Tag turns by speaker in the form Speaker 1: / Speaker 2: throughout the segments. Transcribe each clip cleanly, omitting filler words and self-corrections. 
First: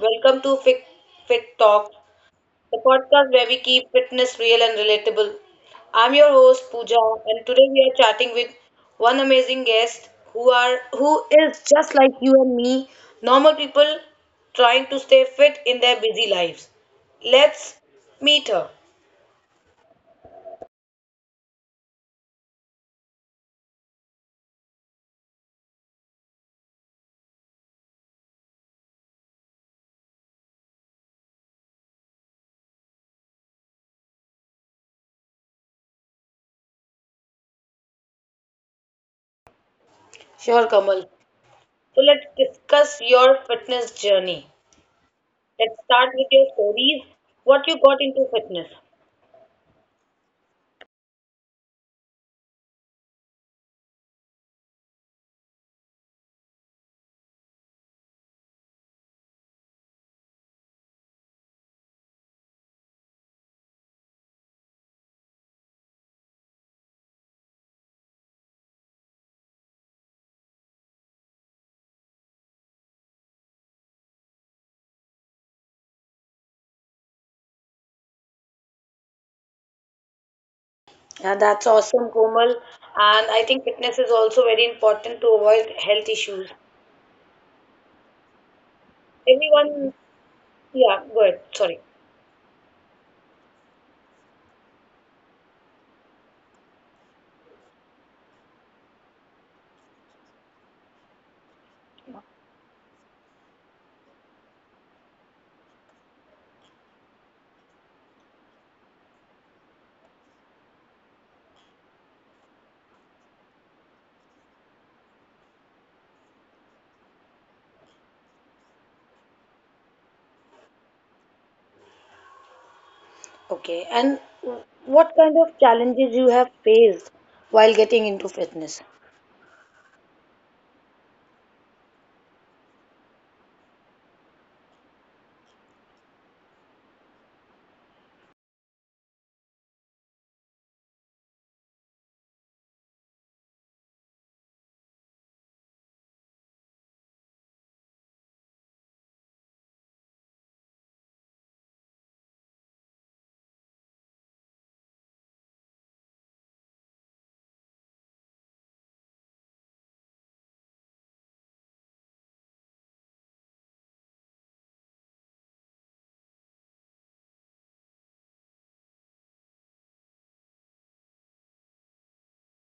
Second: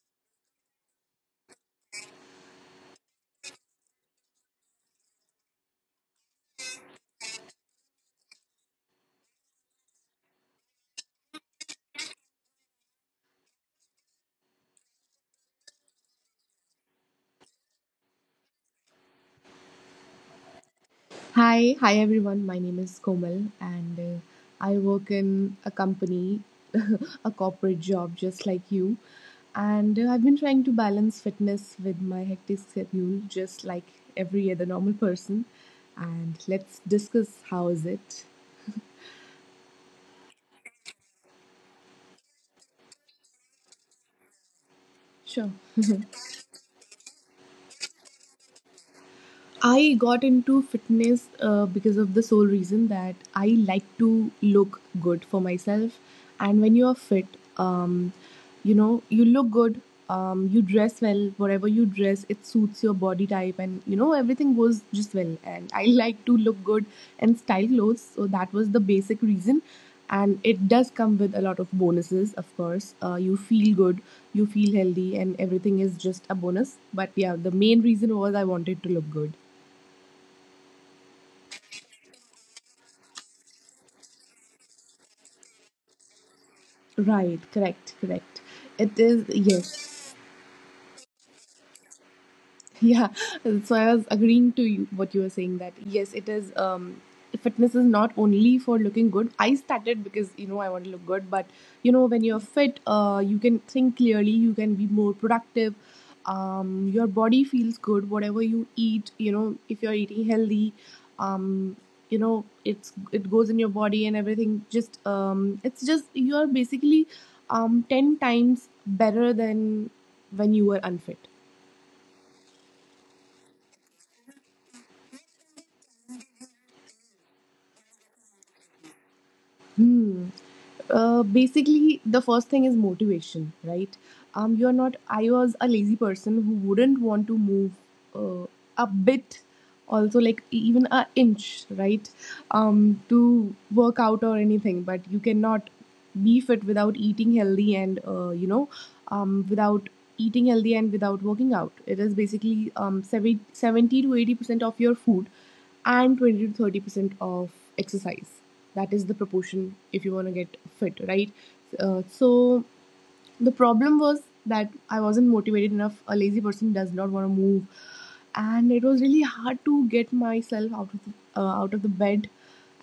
Speaker 1: welcome to Fit Talk, the podcast where we keep fitness real and relatable. I'm your host Pooja, and today we are chatting with one amazing guest who is just like you and me, normal people trying to stay fit in their busy lives. Let's meet her.
Speaker 2: Hi, hi everyone. My name is Komal, and I work in a company, a corporate job, just like you. And I've been trying to balance fitness with my hectic schedule, just like every other normal person. And let's discuss how is it.
Speaker 1: Sure, Kamal. So let's discuss your fitness journey.
Speaker 2: Sure.
Speaker 1: Let's start with your stories, what you got into fitness.
Speaker 2: I got into fitness because of the sole reason that I like to look good for myself. And when you are fit, um, you look good, you dress well, whatever you dress, it suits your body type, and everything goes just well. And I like to look good and style clothes, so that was the basic reason. And it does come with a lot of bonuses, of course. You feel good, you feel healthy, and everything is just a bonus. But yeah, the main reason was I wanted to look good.
Speaker 1: Yeah, that's awesome, Komal. And I think fitness is also very important to avoid health issues.
Speaker 2: Right, correct, correct. It is, yes.
Speaker 1: Everyone, yeah, go ahead. Sorry.
Speaker 2: Yeah, so I was agreeing to you what you were saying that yes, it is. Fitness is not only for looking good. I started because I want to look good, but when you're fit, you can think clearly, you can be more productive. Your body feels good, whatever you eat. If you're eating healthy, um, it goes in your body and everything. Just it's just you are basically 10 times better than when you were unfit.
Speaker 1: Okay. And what kind of challenges you have faced while getting into fitness?
Speaker 2: Hmm. Basically, the first thing is motivation, right? You're not. I was a lazy person who wouldn't want to move uh, a bit, also like even a inch, right? To work out or anything. But you cannot be fit without eating healthy and without eating healthy and without working out. It is basically seventy to eighty percent of your food and 20 to 30% of exercise, that is the proportion if you want to get fit, right? So the problem was that I wasn't motivated enough. A lazy person does not want to move, and it was really hard to get myself out of the bed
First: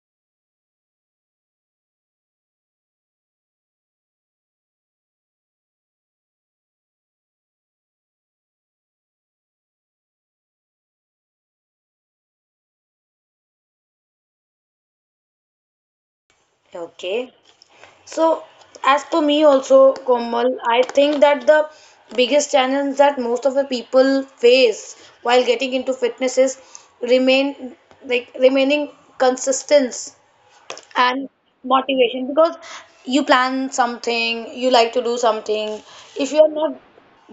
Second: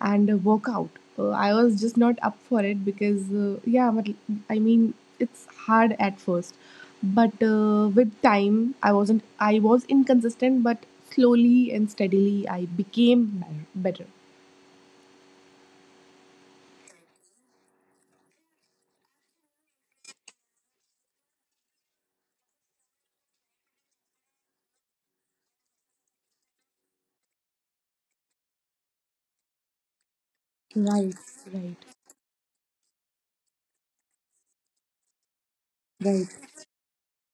Speaker 2: and work out. I was just not up for it because yeah, but I mean it's hard at first, but with time I wasn't. I was inconsistent, but slowly and steadily I became better.
Speaker 1: Okay. So, as per me also, Komal, I think that the biggest challenge that most of the people face while getting into fitness is remain remaining consistent
Speaker 2: Right,
Speaker 1: and
Speaker 2: right,
Speaker 1: motivation, because you plan something, you like to do something. If you are
Speaker 2: right.
Speaker 1: not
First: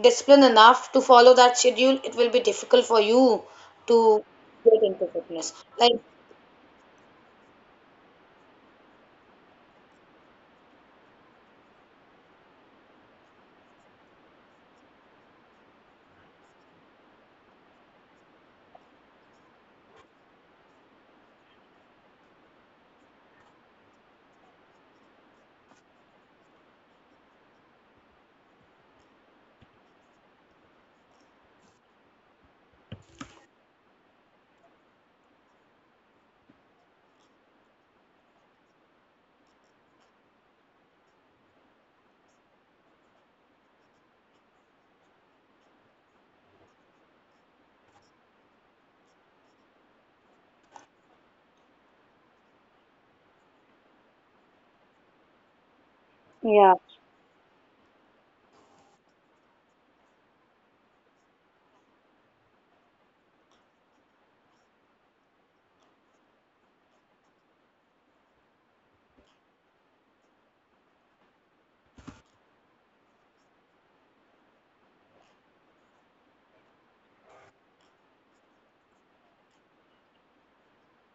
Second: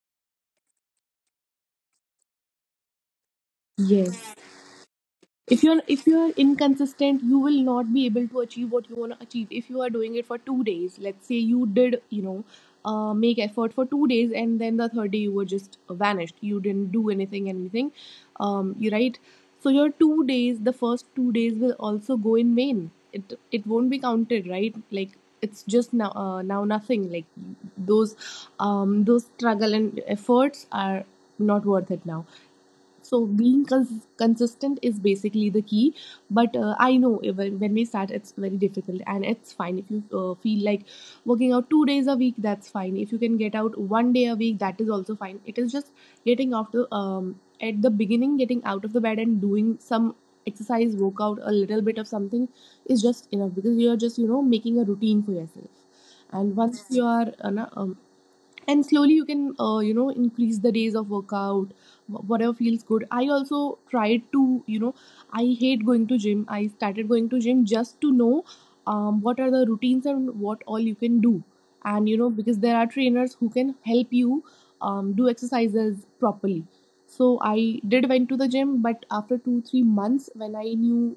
Speaker 1: disciplined enough to follow that schedule, it will be difficult for you to
Speaker 2: Yes.
Speaker 1: get into fitness.
Speaker 2: if you're
Speaker 1: Like,
Speaker 2: if you're inconsistent, you will not be able to achieve what you want to achieve. If you are doing it for 2 days, let's say you did, you know, make effort for 2 days, and then the third day you were just vanished, you didn't do anything. You, right? So your 2 days, the first 2 days will also go in vain. It won't be counted, right? Like, it's just now, now nothing. Like those those struggle and efforts are not worth it now. So being consistent is basically the key. But I know even when we start, it's very difficult, and it's fine if you feel like working out 2 days a week. That's fine. If you can get out one day a week, that is also fine. It is just getting out the at the beginning, getting out of the bed and doing some exercise, workout, a little bit of something is just enough because you are just making a routine for yourself. And
Speaker 1: yeah,
Speaker 2: once you are and slowly you can increase the days of workout, whatever feels good. I also tried to, I hate going to gym. I started going to gym just to know what are the routines and what all you can do. And because there are trainers who can help you do exercises properly. So I did went to the gym, but after 2-3 months when I knew,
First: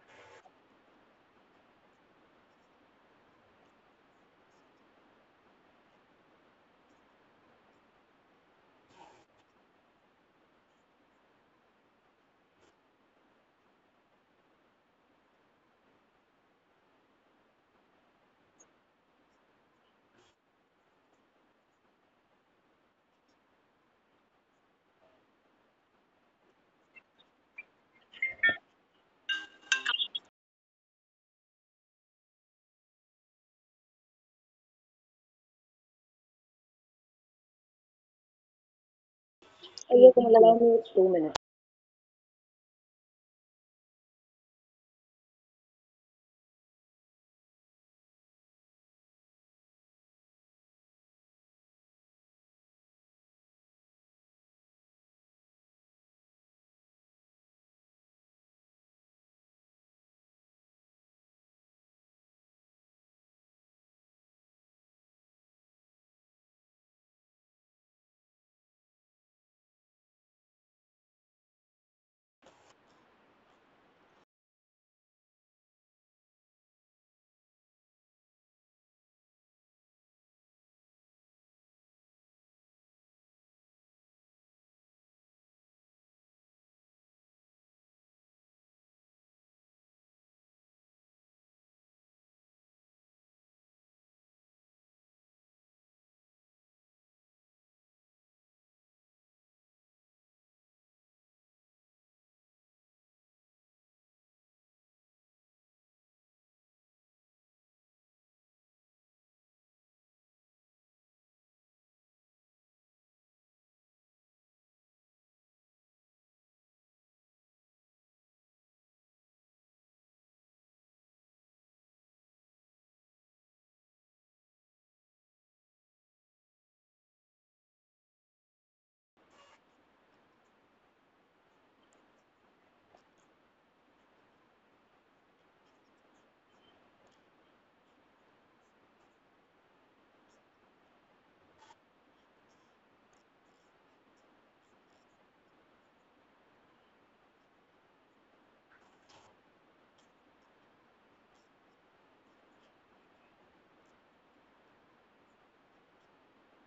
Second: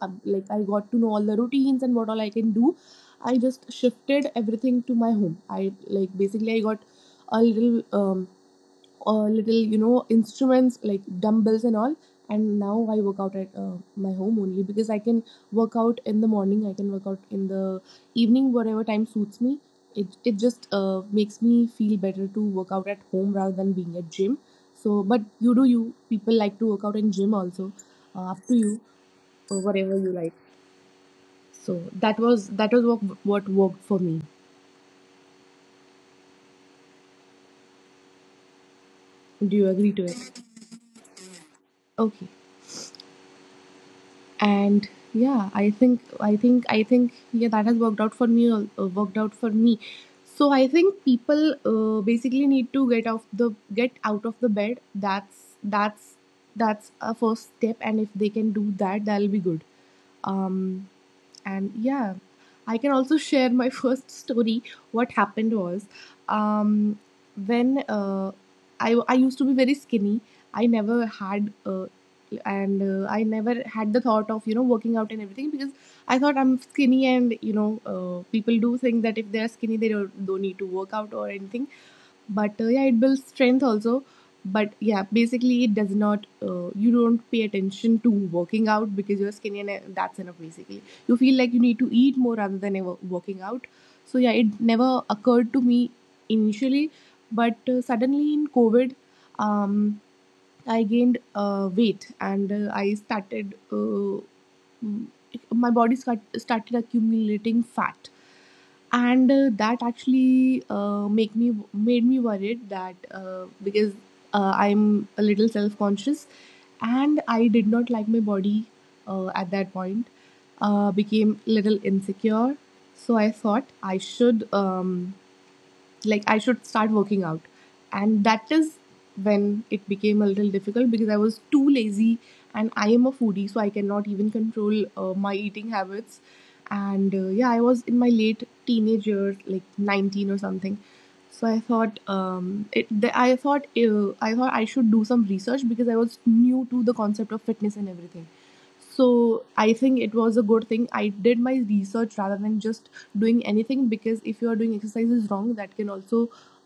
Speaker 2: like I got to know all the routines and what all I can do, I just shifted everything to my home. I like basically I got a little um, a little instruments like dumbbells and all. And now I work out at my home only because I can work out in the morning, I can work out in the evening, whatever time suits me. It just makes me feel better to work out at home rather than being at gym. So but you do, you people like to work out in gym also, up to you or whatever you like. So that was what worked for me. Do you agree to
Speaker 1: you can
Speaker 2: it?
Speaker 1: allow me 2 minutes.
Speaker 2: Okay. And yeah, I think yeah, that has worked out for me, worked out for me. So I think people basically need to get out of the bed. That's a first step, and if they can do that, that'll be good. um and yeah, I can also share my first story. What happened was, um when I used to be very skinny. I never had the thought of working out and everything because I thought I'm skinny, and people do think that if they're skinny they don't need to work out or anything. But yeah, it builds strength also. But yeah, basically it does not you don't pay attention to working out because you're skinny, and that's enough basically. You feel like you need to eat more rather than ever working out. So yeah, it never occurred to me initially, but suddenly in COVID, um, I gained weight, and I started, mm, my body started accumulating fat. And that actually make me made me worried, that because I'm a little self conscious, and I did not like my body at that point. Became little insecure, so I thought I should like I should start working out. And that is when it became a little difficult because I was too lazy and I am a foodie, so I cannot even control my eating habits. And yeah, I was in my late teenage years, like 19 or something. So I thought I should do some research because I was new to the concept of fitness and everything. So I think it was a good thing I did my research rather than just doing anything, because if you are doing exercises wrong, that can also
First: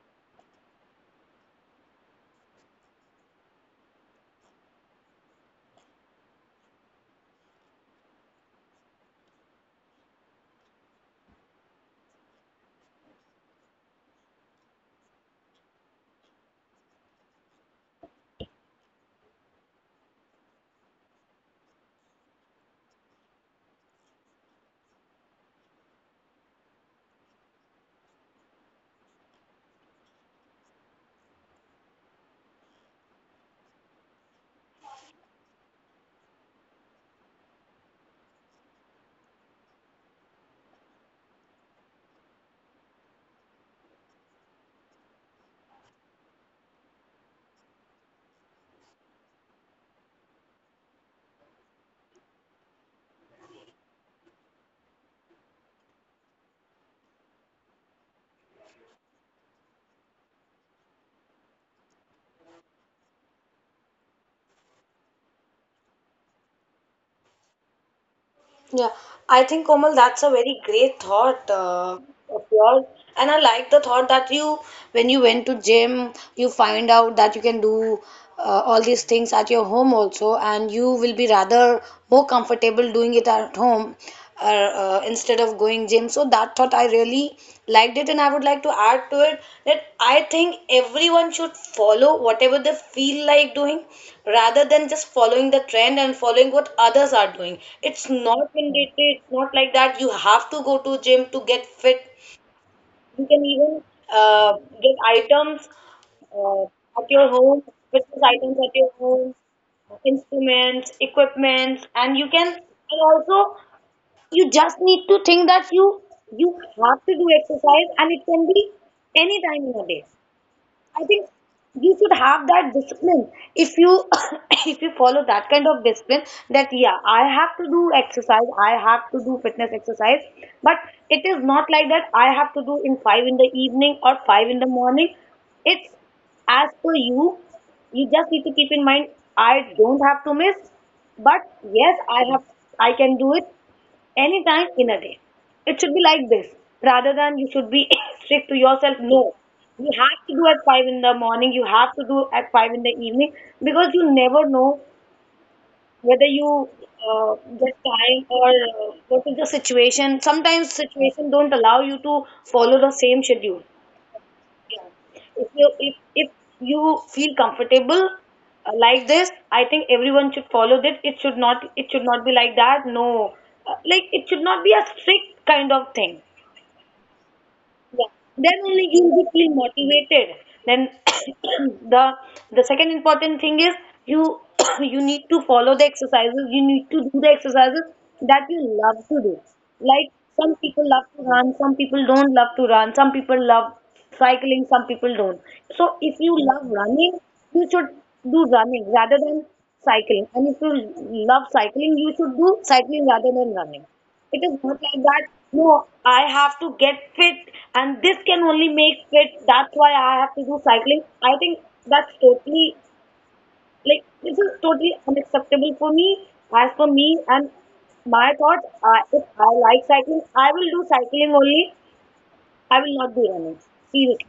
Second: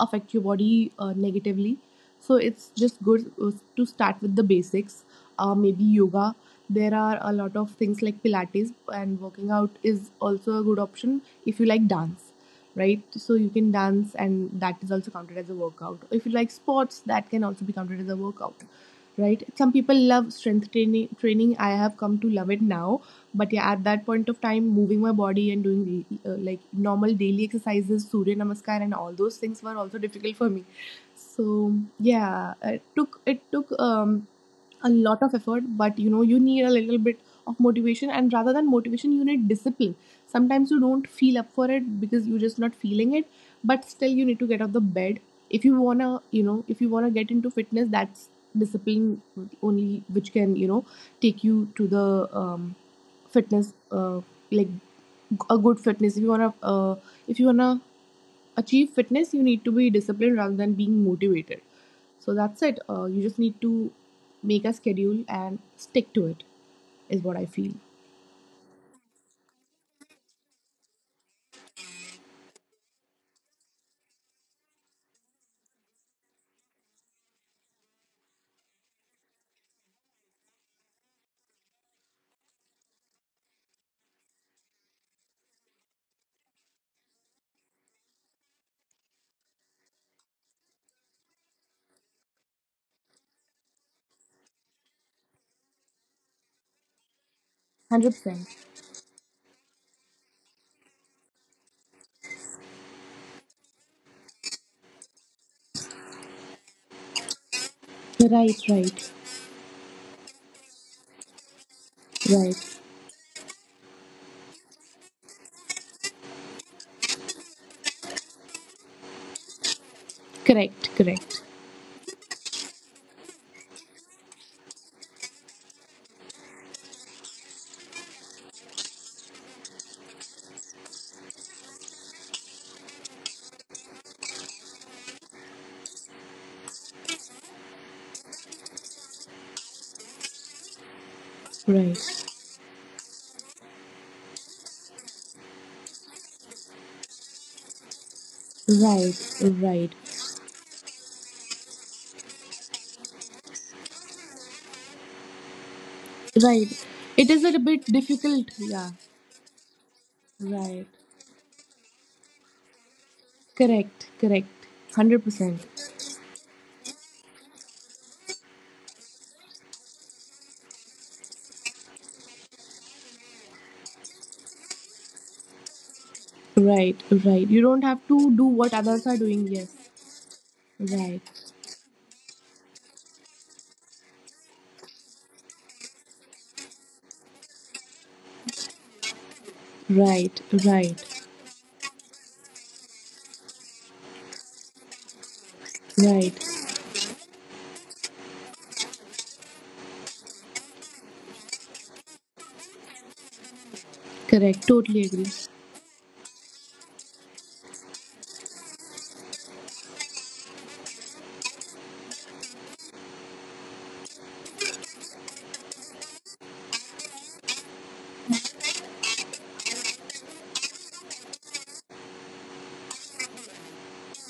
Speaker 2: affect your body negatively. So it's just good to start with the basics, maybe yoga. There are a lot of things like Pilates, and working out is also a good option. If you like dance, right, so you can dance and that is also counted as a workout. If you like sports, that can also be counted as a workout, right? Some people love strength training. I have come to love it now. But yeah, at that point of time, moving my body and doing like normal daily exercises, surya namaskar and all those things were also difficult for me. So yeah, it took a lot of effort, but you need a little bit of motivation, and rather than motivation you need discipline. Sometimes you don't feel up for it because you're just not feeling it, but still you need to get out of the bed. If you want to, if you want to get into fitness, that's discipline only which can take you to the fitness, like a good fitness. If you want to achieve fitness, you need to be disciplined rather than being motivated. So that's it. You just need to make a schedule and stick to it is what I feel.
Speaker 1: Yeah, I think, Komal, that's a very great thought of yours, and I like the thought that, you, when you went to gym, you find out that you can do all these things at your home also, and you will be rather more comfortable doing it at home or instead of going gym. So that thought I really liked it, and I would like to add to it that I think everyone should follow whatever they feel like doing rather than just following the trend and following what others are doing. It's
Speaker 2: 100%.
Speaker 1: not mandatory. It's not like that you have to go to gym to get fit. You can even uh, get items uh, at your home, fitness
Speaker 2: Right,
Speaker 1: items at your
Speaker 2: right,
Speaker 1: home, instruments, equipment, and you can
Speaker 2: right.
Speaker 1: and also you just need to think that you have to do exercise and it can be any time in your day.
Speaker 2: Correct,
Speaker 1: I think
Speaker 2: correct.
Speaker 1: you should have that discipline. If you if you follow that kind of discipline, that yeah, I have to do exercise, I have to do fitness exercise, but it is not like that I have to do in 5 in the evening or 5 in the morning. It's as per you. You just need to keep in mind, I don't have to miss, but yes,
Speaker 2: Right,
Speaker 1: I have, I can do it anytime in a day. It should be like this. Rather than you should be strict to yourself.
Speaker 2: right,
Speaker 1: No. You
Speaker 2: right.
Speaker 1: have to do at 5 in the morning. You have to do at 5 in the evening. Because you never know whether you
Speaker 2: Right. It is a
Speaker 1: get
Speaker 2: bit
Speaker 1: time
Speaker 2: difficult.
Speaker 1: or
Speaker 2: Yeah.
Speaker 1: what is the situation. Sometimes
Speaker 2: Right.
Speaker 1: situation don't allow you to follow the same schedule.
Speaker 2: Correct, correct.
Speaker 1: Yeah. If
Speaker 2: 100%.
Speaker 1: you if if you feel comfortable like this, I think everyone should follow that. It should not be like that. No, like it should not be a strict kind of thing.
Speaker 2: Right. Right. You don't have
Speaker 1: Yeah.
Speaker 2: to do
Speaker 1: Then
Speaker 2: what
Speaker 1: only
Speaker 2: others
Speaker 1: you
Speaker 2: are
Speaker 1: will
Speaker 2: doing.
Speaker 1: feel
Speaker 2: Yes.
Speaker 1: motivated. Then
Speaker 2: Right.
Speaker 1: the second important thing is you you need to follow the exercises. You need to do the exercises that you love to do. Like,
Speaker 2: Right.
Speaker 1: some people
Speaker 2: Right.
Speaker 1: love to run, some people don't love to run, some people love cycling, some people don't. So if you
Speaker 2: Right.
Speaker 1: love running, you should do running rather than cycling. And if you love cycling, you should do cycling rather than running. It
Speaker 2: Correct.
Speaker 1: is not
Speaker 2: Totally
Speaker 1: like
Speaker 2: agree.
Speaker 1: that, no, I have to get fit, and this can only make fit, that's why I have to do cycling. I think that's totally, like, this is totally unacceptable for me. As for me and my thoughts, if I like cycling, I will do cycling only. I will not do running. Seriously.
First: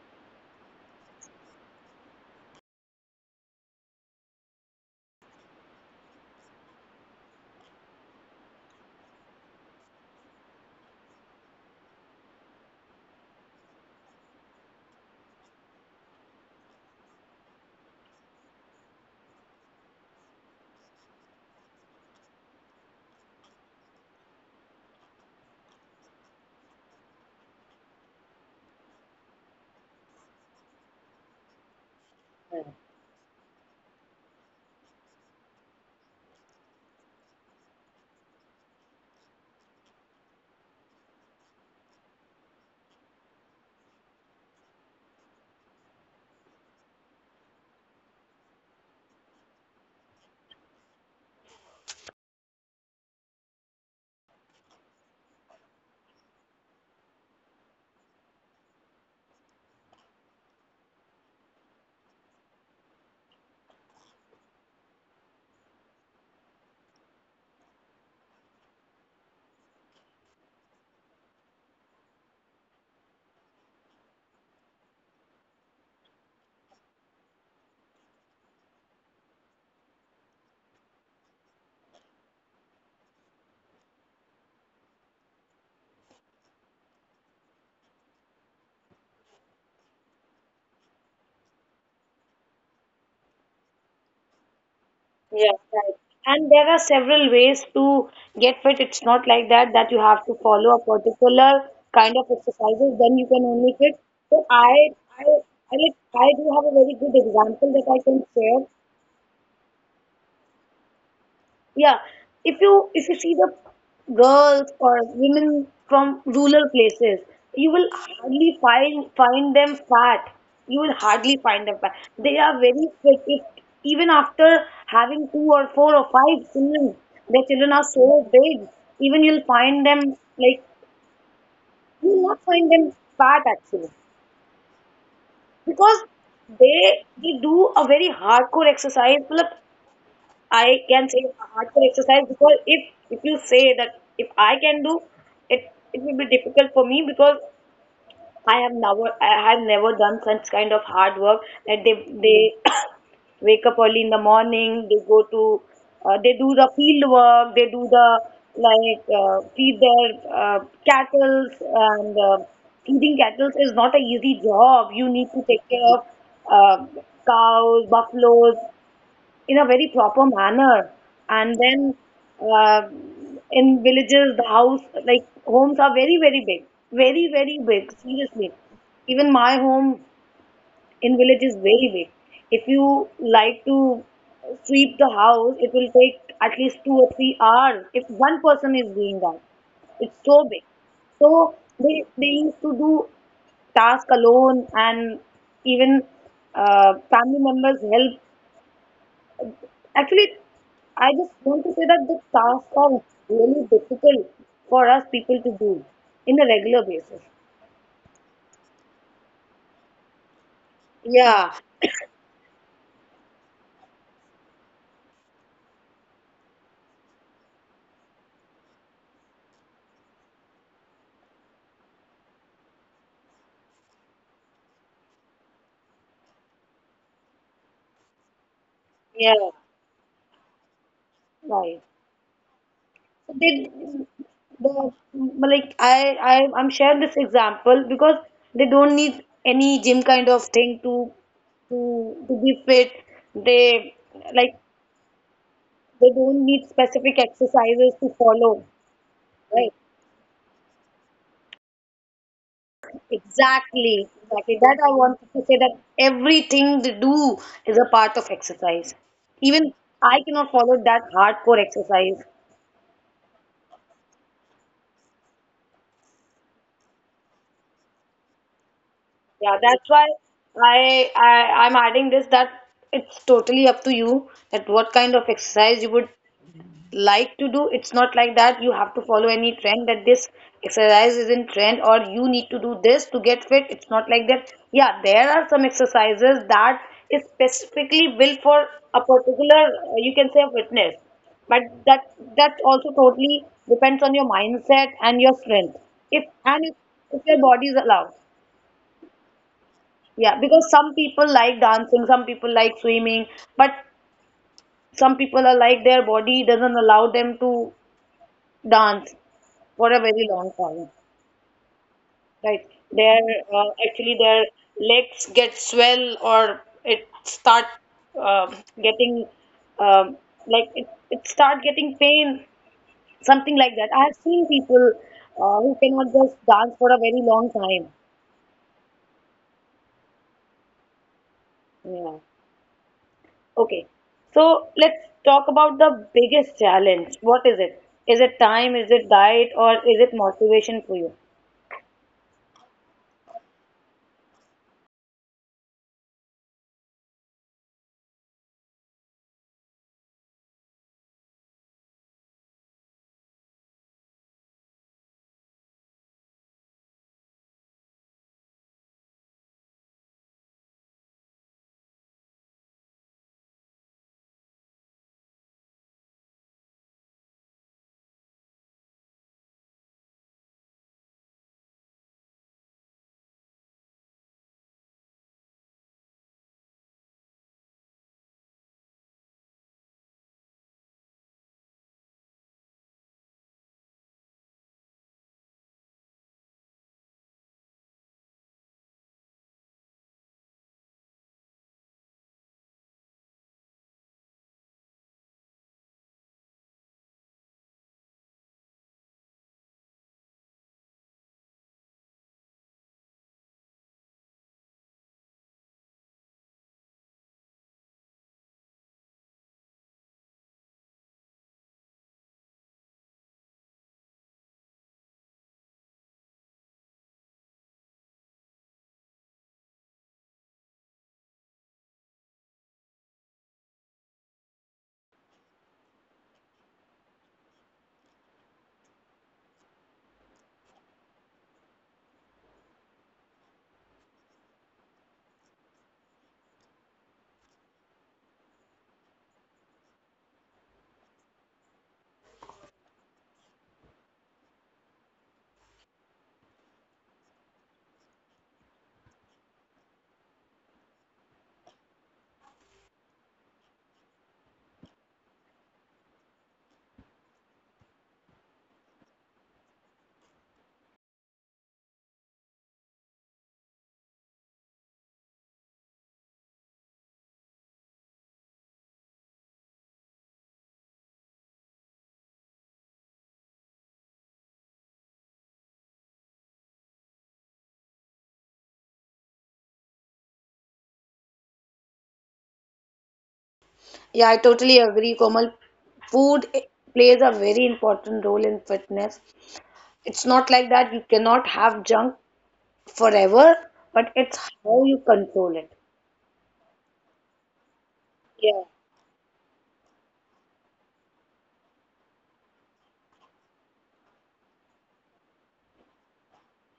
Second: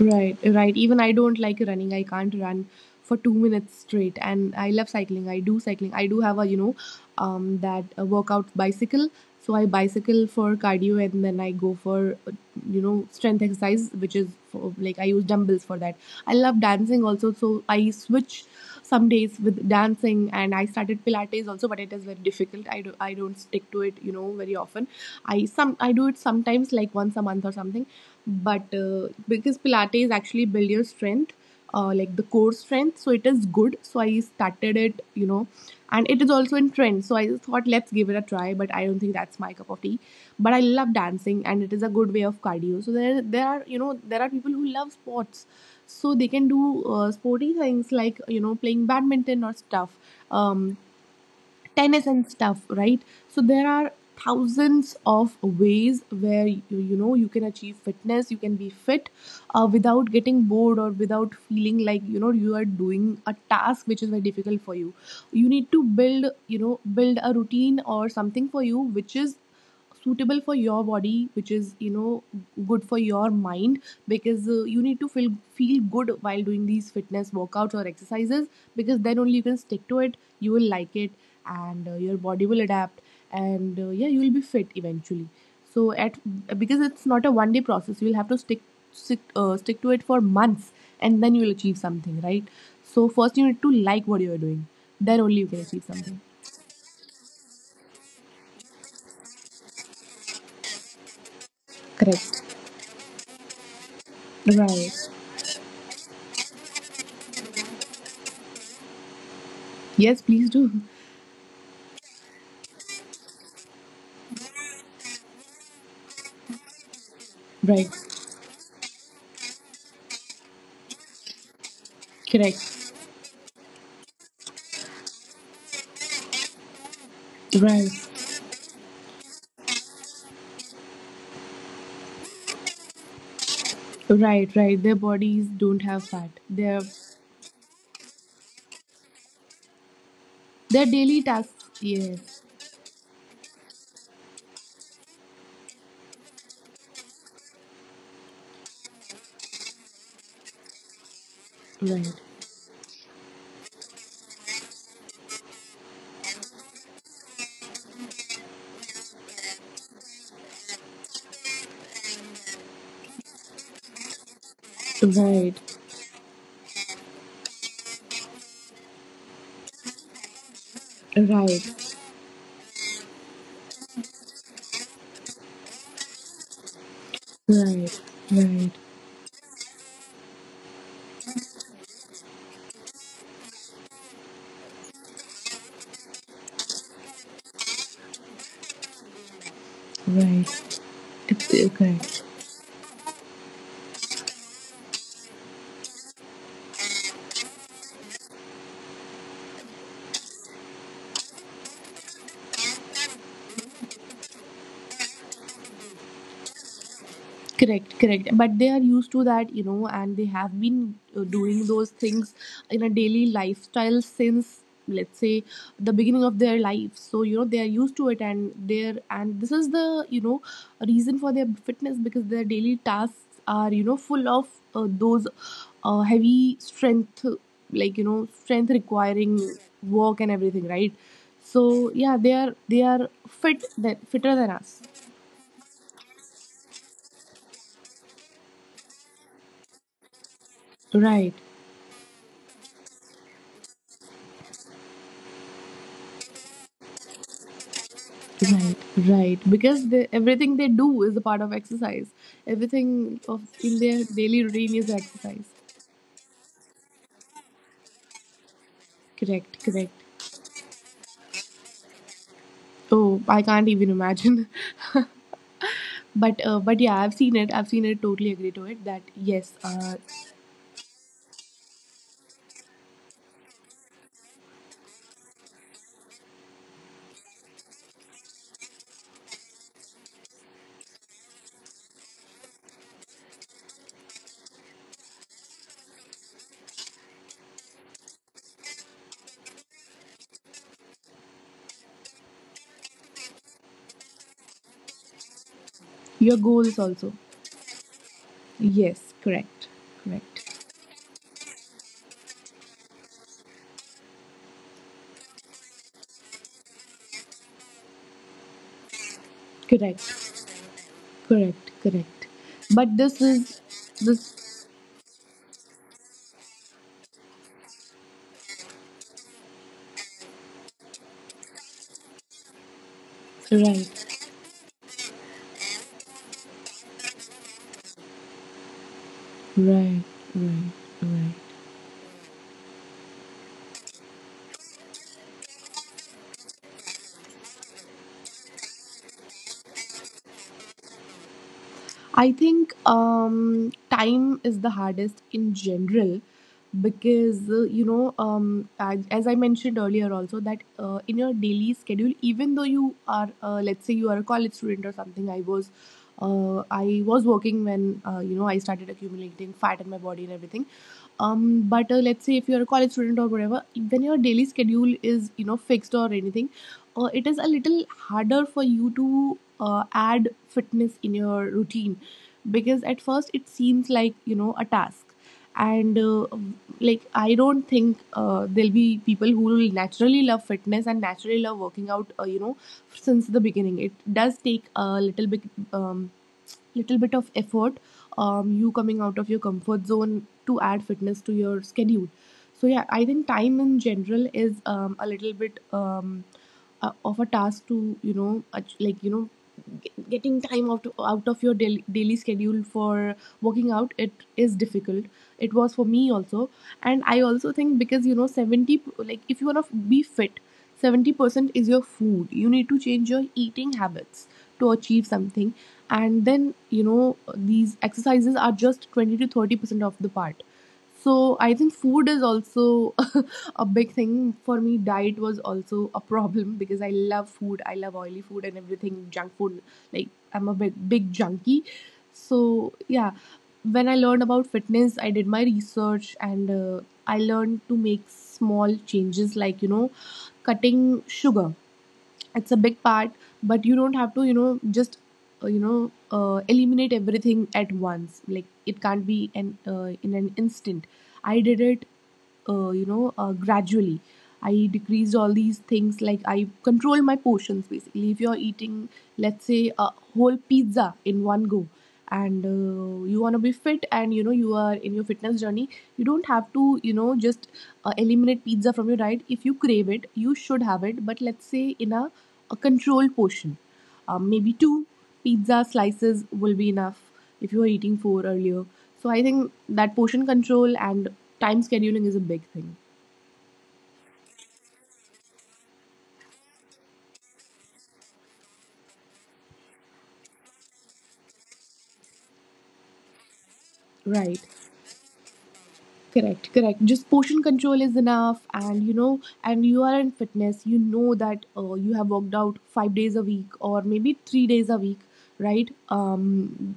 Speaker 2: Right, right. Even I don't like running. I can't run for 2 minutes straight. And I love cycling. I do cycling. I do have a that workout bicycle. So I bicycle for cardio, and then I go for strength exercise, which is for, like I use dumbbells for that. I love dancing also. So I switch some days with dancing, and I started Pilates also, but it is very difficult. I don't stick to it very often. I do it sometimes like once a month or something, but because Pilates is actually builds your strength, like the core strength, so it is good. So I started it, you know, and it is also in trend. So I just thought let's give it a try, but I don't think that's my cup of tea. But I love dancing, and it is a good way of cardio. So there are there are people who love sports, so they can do sporty things like you know playing badminton or stuff, um, tennis and stuff, right? So there are thousands of ways where you know, you can achieve fitness, you can be fit, without getting bored or without feeling like you know you are doing a task which is very difficult for you. You need to build, you know, build a routine or something for you which is suitable for your body, which is you know good for your mind, because you need to feel good while doing these fitness workouts or exercises, because then only you can stick to it, you will like it, and your body will adapt, and yeah, you will be fit eventually. So at, because it's not a one day process, you will have to stick stick to it for months, and then you will achieve something, right? So first you need to like what you are doing, then only you
Speaker 1: Yeah,
Speaker 2: can achieve
Speaker 1: right.
Speaker 2: something.
Speaker 1: And there are several ways to get fit. It's not like that that you have to follow a particular kind of
Speaker 2: Correct.
Speaker 1: exercises, then you can only fit. So I,
Speaker 2: Right.
Speaker 1: I, I like I do have a very good example that I can share.
Speaker 2: Yes, please do.
Speaker 1: Yeah, if you see the girls or women from rural places, you will
Speaker 2: Right.
Speaker 1: hardly find them fat. You will hardly find them fat. They are very
Speaker 2: Correct.
Speaker 1: fit, if, even after having two or four or five children, their children are so
Speaker 2: Right.
Speaker 1: big. Even you'll find them, like, you'll not find them fat actually,
Speaker 2: Right, right. Their bodies don't
Speaker 1: because
Speaker 2: have fat.
Speaker 1: they they do a very hardcore exercise, मतलब I
Speaker 2: Their
Speaker 1: can say
Speaker 2: daily
Speaker 1: it's a
Speaker 2: tasks,
Speaker 1: hardcore exercise,
Speaker 2: yes.
Speaker 1: because if you say that if I can do it, it will be difficult for me, because I have never done such kind of hard work that they
Speaker 2: Right.
Speaker 1: they wake up early in the morning, they go to, they do the field work, they do the like feed their cattle, and feeding cattle is not a easy job. You need to take
Speaker 2: Right.
Speaker 1: care of uh, cows, buffaloes, in a very proper manner. And then,
Speaker 2: Right.
Speaker 1: uh, in villages, the house, like homes are very, very big. Very, very big,
Speaker 2: Right.
Speaker 1: seriously.
Speaker 2: Right.
Speaker 1: Even my home in village is very big. If you like to sweep the house, it will take at least 2 or 3 hours if one person is doing that. It's so big.
Speaker 2: Right.
Speaker 1: So
Speaker 2: It's,
Speaker 1: they,
Speaker 2: correct.
Speaker 1: they used to do task alone, and even family members help. Actually, I just want to say that the tasks are really difficult for us people to do in a regular basis.
Speaker 2: Correct, correct. But they are used to that, you know, and they have been
Speaker 1: Yeah,
Speaker 2: doing those things in a daily lifestyle since, let's say, the beginning of their life, so you know they are used to it, and they're and this is the you know reason for their fitness, because their daily tasks are you know full of those heavy strength, like you know strength
Speaker 1: yeah,
Speaker 2: requiring work and everything, right?
Speaker 1: right.
Speaker 2: So yeah, they are
Speaker 1: So
Speaker 2: fit,
Speaker 1: they,
Speaker 2: that fitter than us.
Speaker 1: the, like I'm sharing this example because they don't need any gym kind of thing to
Speaker 2: Right.
Speaker 1: be fit. They, like, they don't need specific exercises to follow,
Speaker 2: Right, right.
Speaker 1: right?
Speaker 2: Because they, everything they do is a part of exercise. Everything of in their
Speaker 1: Exactly,
Speaker 2: daily
Speaker 1: exactly. That
Speaker 2: routine
Speaker 1: I
Speaker 2: is
Speaker 1: wanted to
Speaker 2: exercise.
Speaker 1: say that everything they do is a part of exercise.
Speaker 2: Correct,
Speaker 1: Even
Speaker 2: correct.
Speaker 1: I cannot follow that hardcore exercise.
Speaker 2: Oh, I can't even imagine. But but yeah, I've seen it. I've seen it. Totally agree to it. That yes,
Speaker 1: Yeah, that's why, I'm adding this that it's totally up to you that what kind of exercise you would like to do. It's not like that you have to follow any trend, that this exercise is in trend or you need to do this to get fit. It's not like that. Yeah, there are some exercises that is specifically built for a particular, you can say a fitness, but that that also totally depends on your mindset and your strength, if
Speaker 2: your
Speaker 1: and if,
Speaker 2: goals also.
Speaker 1: if your body is allowed.
Speaker 2: Yes, correct,
Speaker 1: Yeah, because
Speaker 2: correct,
Speaker 1: some people like dancing, some people like swimming, but some people are like their body doesn't allow them to dance for a very
Speaker 2: correct,
Speaker 1: long time,
Speaker 2: correct, correct.
Speaker 1: right?
Speaker 2: But
Speaker 1: Their
Speaker 2: this is
Speaker 1: actually their
Speaker 2: this,
Speaker 1: legs get swell or it start um getting um, like, it start getting pain, something like that. I have
Speaker 2: right,
Speaker 1: seen people who cannot just dance for a very long time.
Speaker 2: right, right, right.
Speaker 1: Yeah, okay, so let's talk about the biggest challenge. What is it? Is it time, is it diet, or is it motivation for you?
Speaker 2: I think time is the hardest in general, because you know, as I mentioned earlier also, that in your daily schedule, even though you are let's say you are a college student or something. I was working when you know I started accumulating fat in my body and everything, but let's say if you're a college student or whatever, when your daily schedule is you know fixed or anything, it is a little harder for you to add fitness in your routine, because at first it seems like you know a task, and like I don't think there'll be people who will naturally love fitness and naturally love working out, you know, since the beginning. It does take a little bit, um, little bit of effort, you coming out of your comfort zone to add fitness to your schedule. So yeah, I think time in general is a little bit, of a task to you know like you know getting time out of your daily schedule for working out. It is difficult. It was for me also. And I also think because you know like if you want to be fit, 70% is your food. You need to change your eating habits to achieve something. And then you know these exercises are just 20 to 30% of the part. So I think food is also a big thing for me. Diet was also a problem because I love food, I love oily food and everything, junk food, like I'm a big junkie. So yeah, when I learned about fitness, I did my research, and I learned to make small changes, like you know cutting sugar. It's a big part. But you don't have to you know just you know eliminate everything at once. Like it can't be an in an instant. I did it you know gradually. I decreased all these things, like I control my portions. Basically, if you're eating, let's say, a whole pizza in one go, and you want to be fit and you know you are in your fitness journey, you don't have to you know just eliminate pizza from your diet. If you crave it, you should have it, but let's say in a controlled portion. Maybe two pizza slices will be enough if you were eating four earlier. So I think that portion control and time scheduling is a big thing.
Speaker 1: Yeah, I totally agree, Komal. Food i- plays a very important role in fitness. It's not like that you cannot have junk forever, but it's
Speaker 2: Right.
Speaker 1: how you control it.
Speaker 2: Correct, correct. Just portion control is enough,
Speaker 1: Yeah,
Speaker 2: and you know, and you are in fitness, you know that you have worked out 5 days a week or maybe 3 days a week, right?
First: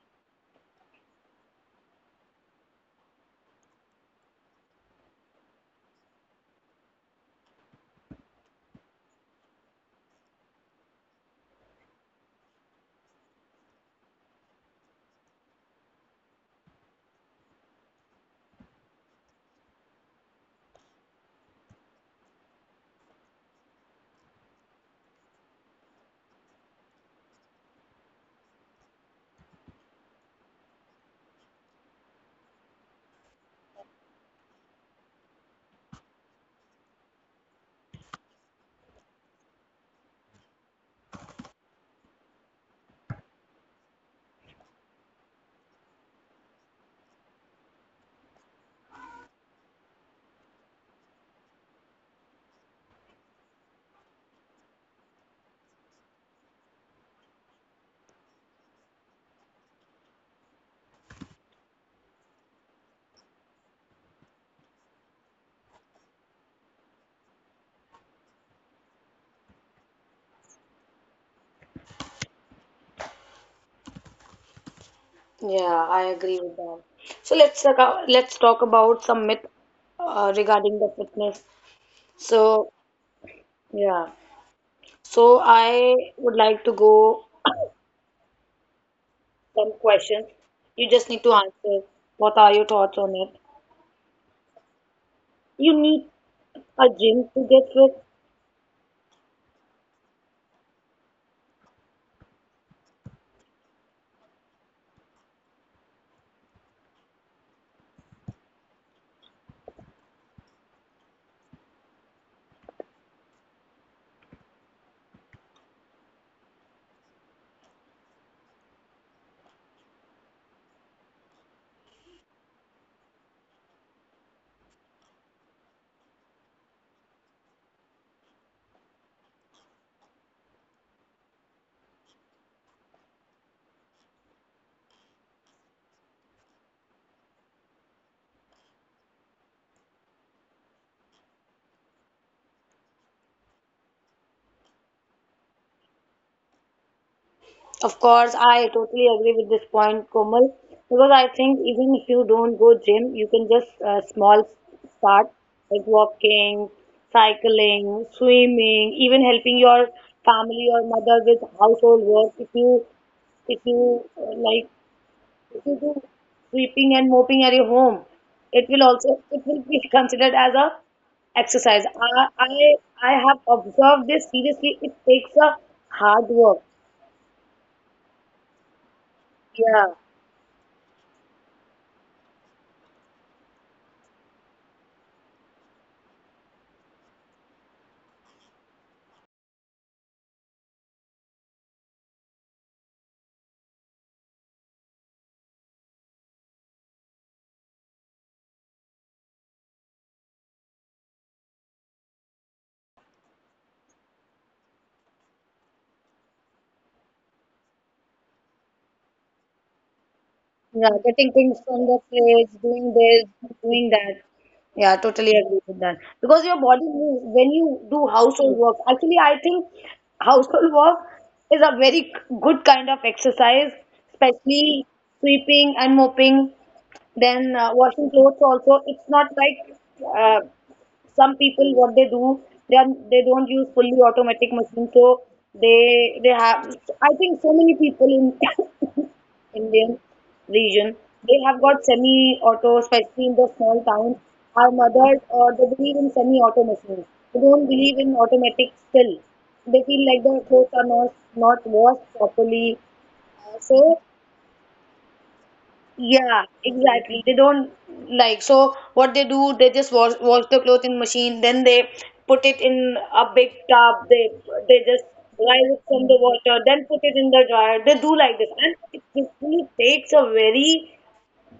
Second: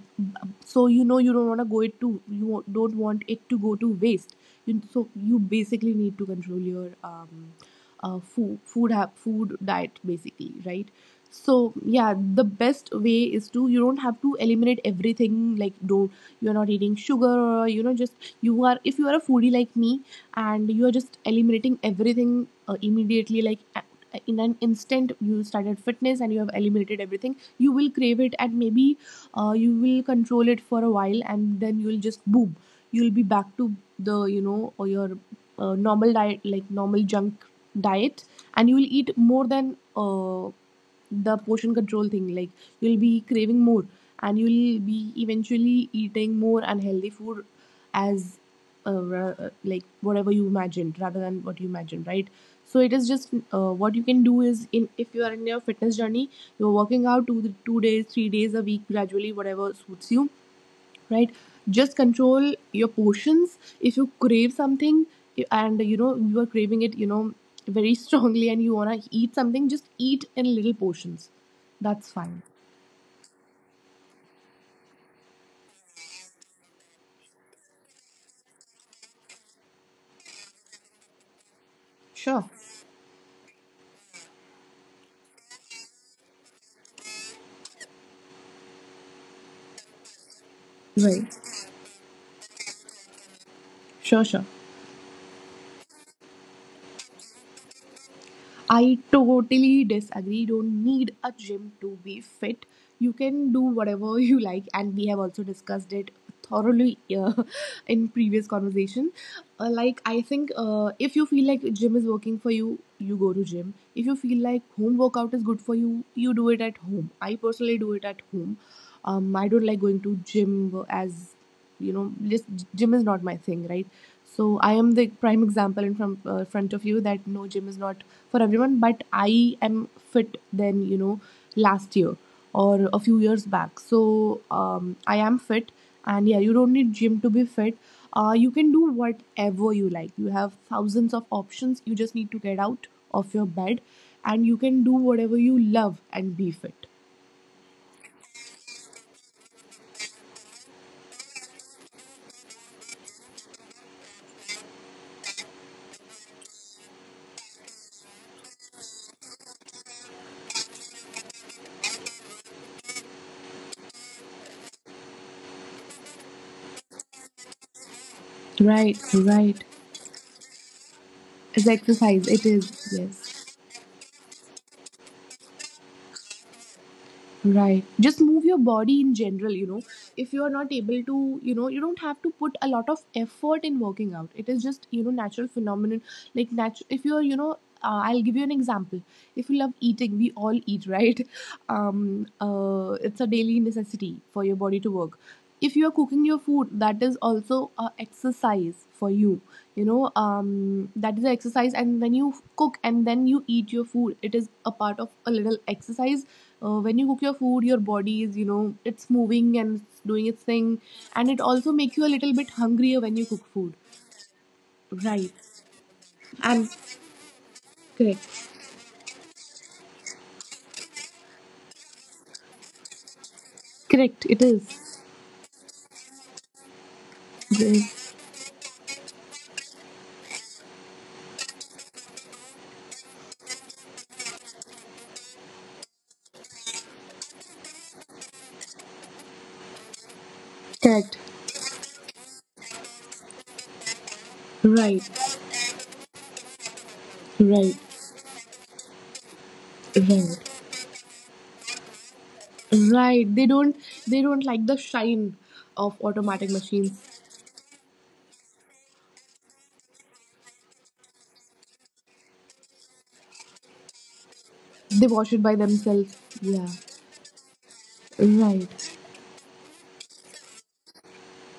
Speaker 2: So you know you don't want to go it to you don't want it to go to waste. You, so you basically need to control your food diet basically, right? So yeah, the best way is to you don't have to eliminate everything. Like don't, you're not eating sugar or you know just, you are if you are a foodie like me, and you are just eliminating everything immediately, like in an instant, you started fitness and you have eliminated everything, you will crave it, and maybe you will control it for a while, and then you'll just boom, you'll be back to the you know, or your normal diet, like normal junk diet, and you will eat more than the portion control thing, like you'll be craving more, and you'll be eventually eating more unhealthy food, as like whatever you imagined rather than what you imagined, right? So it is just, what you can do is, in if you are in your fitness journey, you're working out two days 3 days a week, gradually, whatever suits you, right? Just control your portions. If you crave something and you know you are craving it, you know, very strongly, and you want to eat something, just eat in little portions. That's fine.
Speaker 1: yeah, I agree with that. So let's talk, let's talk about some myth regarding the fitness.
Speaker 2: Sure.
Speaker 1: So yeah, so I would like to go some questions. You just need to
Speaker 2: Right.
Speaker 1: answer. What are your thoughts on it?
Speaker 2: Sure, sure.
Speaker 1: You need a gym to get fit.
Speaker 2: I totally disagree. You don't need a gym to be fit. You can do whatever you like, and we have also discussed it thoroughly in previous conversation. Like I think, if you feel like gym is working for you, you go to gym. If you feel like home workout is good for you, you do it at home. I personally do it at home, I don't like going to gym as you know gym is not my thing, right? So I am the prime example in front of you that no, gym is not for everyone, but I am fit than you know last year or a few years back. So I am fit, and yeah, you don't need gym to be fit. You can do whatever you like, you have thousands of options, you just need to get out of your bed, and you can do whatever you love and be fit.
Speaker 1: Of course, I totally agree with this point, Komal, because I think even if you don't go gym, you can just small start, like walking, cycling, swimming, even helping your family or mother with household work. If you like, if you do sweeping and mopping at your home, it will
Speaker 2: Right,
Speaker 1: also, it will
Speaker 2: right.
Speaker 1: be considered as a
Speaker 2: It's
Speaker 1: exercise. I
Speaker 2: exercise. It
Speaker 1: I,
Speaker 2: is.
Speaker 1: I have
Speaker 2: Yes.
Speaker 1: observed this seriously. It takes a hard work.
Speaker 2: Right. Just move your body in general, you know.
Speaker 1: Yeah.
Speaker 2: If you are not able to, you know, you don't have to put a lot of effort in working out. It is just, you know, natural phenomenon. Like natural if you're, you know, I'll give you an example. If you love eating, we all eat, right? It's a daily necessity for your body to work. If you are cooking your food, that is also a exercise for you, you know, that is an exercise, and when you cook and then you eat your food, it is a part of a little exercise. When you cook your food, your body is you know it's moving and it's doing its thing,
Speaker 1: Yeah, getting
Speaker 2: and it
Speaker 1: things
Speaker 2: also
Speaker 1: from the
Speaker 2: makes you a little bit
Speaker 1: fridge, doing
Speaker 2: hungrier when
Speaker 1: this,
Speaker 2: you cook food.
Speaker 1: doing that. Yeah, totally
Speaker 2: Right.
Speaker 1: agree with that. Because your
Speaker 2: And
Speaker 1: body moves when you do
Speaker 2: correct.
Speaker 1: household work. Actually, I think household work is a very good kind of exercise,
Speaker 2: Correct, it
Speaker 1: especially
Speaker 2: is.
Speaker 1: sweeping and mopping, then washing
Speaker 2: Yes,
Speaker 1: clothes also. It's not like, uh, some people what they do, they are, they don't use fully automatic machines, so they have, I think so many people in Indian region,
Speaker 2: correct,
Speaker 1: they have got semi auto, especially in the small towns. Our
Speaker 2: right,
Speaker 1: mothers, they believe in semi auto machines. They don't
Speaker 2: right,
Speaker 1: believe in automatic still. They feel like the
Speaker 2: right,
Speaker 1: clothes are not washed properly,
Speaker 2: right. They don't,
Speaker 1: so
Speaker 2: they don't like the shine of
Speaker 1: yeah,
Speaker 2: automatic
Speaker 1: exactly.
Speaker 2: machines.
Speaker 1: They don't like, so what they do, they just wash the clothes in machine, then they put it in a big tub, they just
Speaker 2: They wash it by
Speaker 1: rise it from the
Speaker 2: themselves,
Speaker 1: water,
Speaker 2: yeah.
Speaker 1: then put it in the dryer. They do like this. And
Speaker 2: Right.
Speaker 1: it really takes a very